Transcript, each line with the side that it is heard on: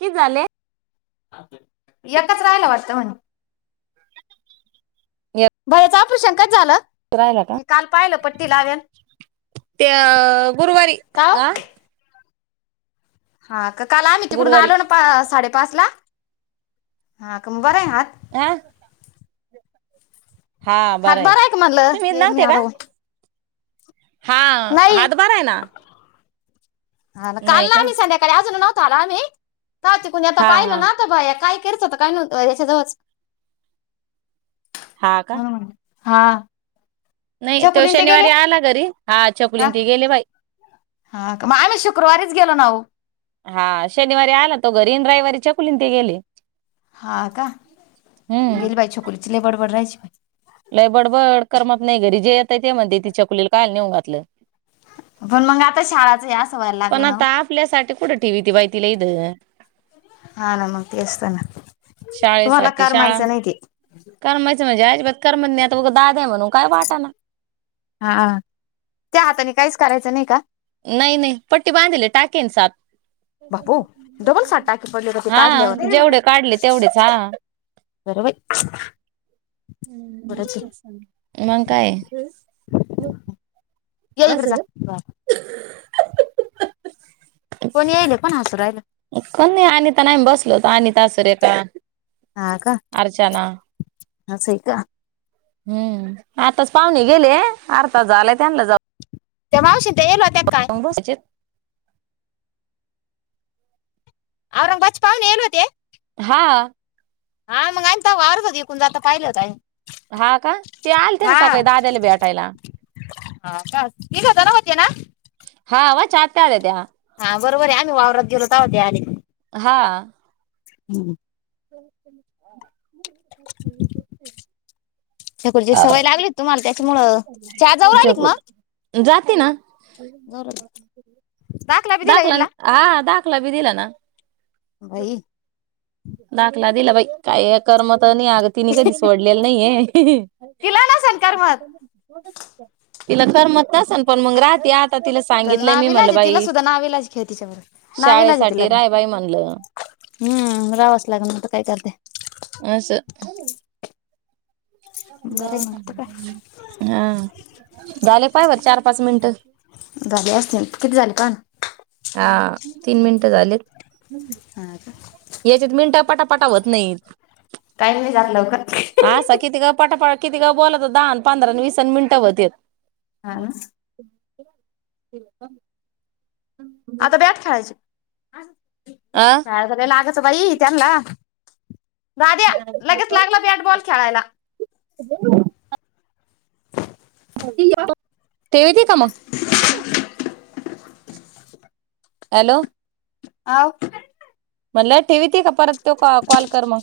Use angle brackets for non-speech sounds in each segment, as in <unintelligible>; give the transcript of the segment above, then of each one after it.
right: कि झाले?
left: <inaudible> एकच राहिला वाटतं म्हणे!
right: <unintelligible>
left: भैय्याचा ऑपरेशन कधी झालं?
right: राहिला का?
left: मी काल पाहिल पटी लागन
right: ते गुरुवारी
left: <inaudible> का ओ.
right: आ
left: हा का, काल आम्ही तिकडून
right: गुरुवारी
left: आलो ना, पा साडेपाच ला हा का, मग बरं हाय ना आत
right: <unintelligible> हा
left: हात
right: बरं
left: बरा आहे का
right: तुम्ही
left: म्हणलं?
right: येत नव्हते का?
left: <unintelligible>
right: हा,
left: नाही
right: हात बरा आहे ना.
left: हा ना, काल
right: नाही
left: ना
right: का
left: आम्ही संध्याकाळी अजून नव्हता आलो आम्ही. त कुणी आता
right: हा
left: पाहिलं
right: हा
left: ना, तर भाया काय करती होता काय न्हवत याच्याजवळच
right: हा का
left: बरोबर, हा!
right: नाही, तो
left: छकुलीन ते गेले
right: शनिवारी आला घरी, हा छकुलीन ते गेले बाई.
left: हा का, मग आम्ही शुक्रवारीच गेलो ना वो.
right: हा! शनिवारी आला तो घरी न रविवारी छकुलीन ते गेले.
left: हा का!
right: हम्म
left: गेली बाई छकुलीची लय बडबड राहायची.
right: लय बडबड करमत नाही. घरी जे येतयं ते म्हणते, त्या छकुलीला कायला नेऊन घातलं.
left: पण मग आता शाळाचं हे अस व्हयला
right: पण
left: लागलं ना ओ.
right: आता आपल्यासाठी कुड ठेवीती बाई तिला ईद.
left: हा ना. मग तेच त ना. तुम्हाला
right: शाळेसाठी शाळा
left: करमायच नाही ते.
right: करमायचं म्हणजे अजिबात करमत नाही. आता उग दाद्याय म्हणून काय वाटाना.
left: हा, त्या हाताने काहीच करायचं नाही का?
right: नाही नाही. पट्टी बांधलेले. टाकेय ना, सात.
left: बापू डबल साठ टाके पडले का ते
right: हा,
left: काढल्यावर
right: जेवढे काढले तेवढेच, हा.
left: बरबाई.
right: मग काये?
left: ये इकड चाल. कोण येयले? कोण हासू राहिल?
right: कोण नाही, अनिता न आम्ही बसलो होतो. अनिता सुरेखा.
left: हा का?
right: अर्चना
left: असय का?
right: हम्म, आत्ताच पाहुणे गेले. अर्धा तास झाला त्यांला जाऊ.
left: त्या मावशीन त्या येयेल होत्या का?
right: बसचेत.
left: औरंगाबाद चे पाहुणे येयल होते?
right: हा.
left: हा मग आम्ही तवा वारात होते. इकून जातन पाहिल होत आम्ही.
right: हा का? ते आलते ना
left: हा
right: सकाळी दाद्याला भेटायला.
left: हा का? तिघे जण होते ना?
right: हा, वच्या आत्या होत्या त्या.
left: हा बरोबरे. आम्ही वावरात गेलो तवा ते आले.
right: हा.
left: हम्म.
right: ते <inaudible>
left: छकूलीची सवय लागली होती तुम्हाला त्याच्यामुळं. शाळात जावू रायली का म?
right: जाती ना.
left: दाखला बी दिला इडला
right: दाखलान हा, दाखला बी दिला ना.
left: भाई.
right: दाखला दिला बाई. काय करमत नाही अग. तिने कधी सोडलेलं नाहीये.
left: तिला नसन करमत.
right: तिला करमत नसल पण मग, राहते आता तिला
left: तर
right: सांगितलंय. मी
left: नाविलाज
right: म्हणल
left: आहे तिला
right: बाई
left: सुद्धा नाविलाज खेळ तिच्या बरोबर नाविलाज आहे तिला
right: शाळेसाठी
left: बी
right: राहाय बाई म्हणल.
left: हम्म, राहवच लागण आत्ता काय करत्या.
right: अस.
left: बरं आहे मग तर काय
right: हा, झाले पाहाय बर चार पाच मिनटं.
left: झाली असतीन. किती झाले पाहा ना?
right: हा, तीन मिनटं झालेत.
left: हा का?
right: याच्यात मिनट पटापटा होत नाहीत.
left: टाईम नाही जात लवकर.
right: आसा कितीक पटापटा कितीक बोलात दहान पंधरा वीसान मिनिटं होते.
left: हा ना?
right: ते का?
left: आता बॅट खेळायच
right: आ
left: लागायंच बाई त्यांना दाद्या, लगेच लागलं बॅटबॉल खेळायला.
right: ह <inaudible> तेवेती का मग <inaudible>
left: <unintelligible>
right: हॅलो
left: हा
right: म्हणलं ठेवीती का परत तो कॉल कर मग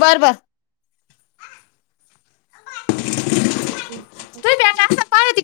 left: बर बर तू बॅट
right: <unintelligible>
left: असं पाय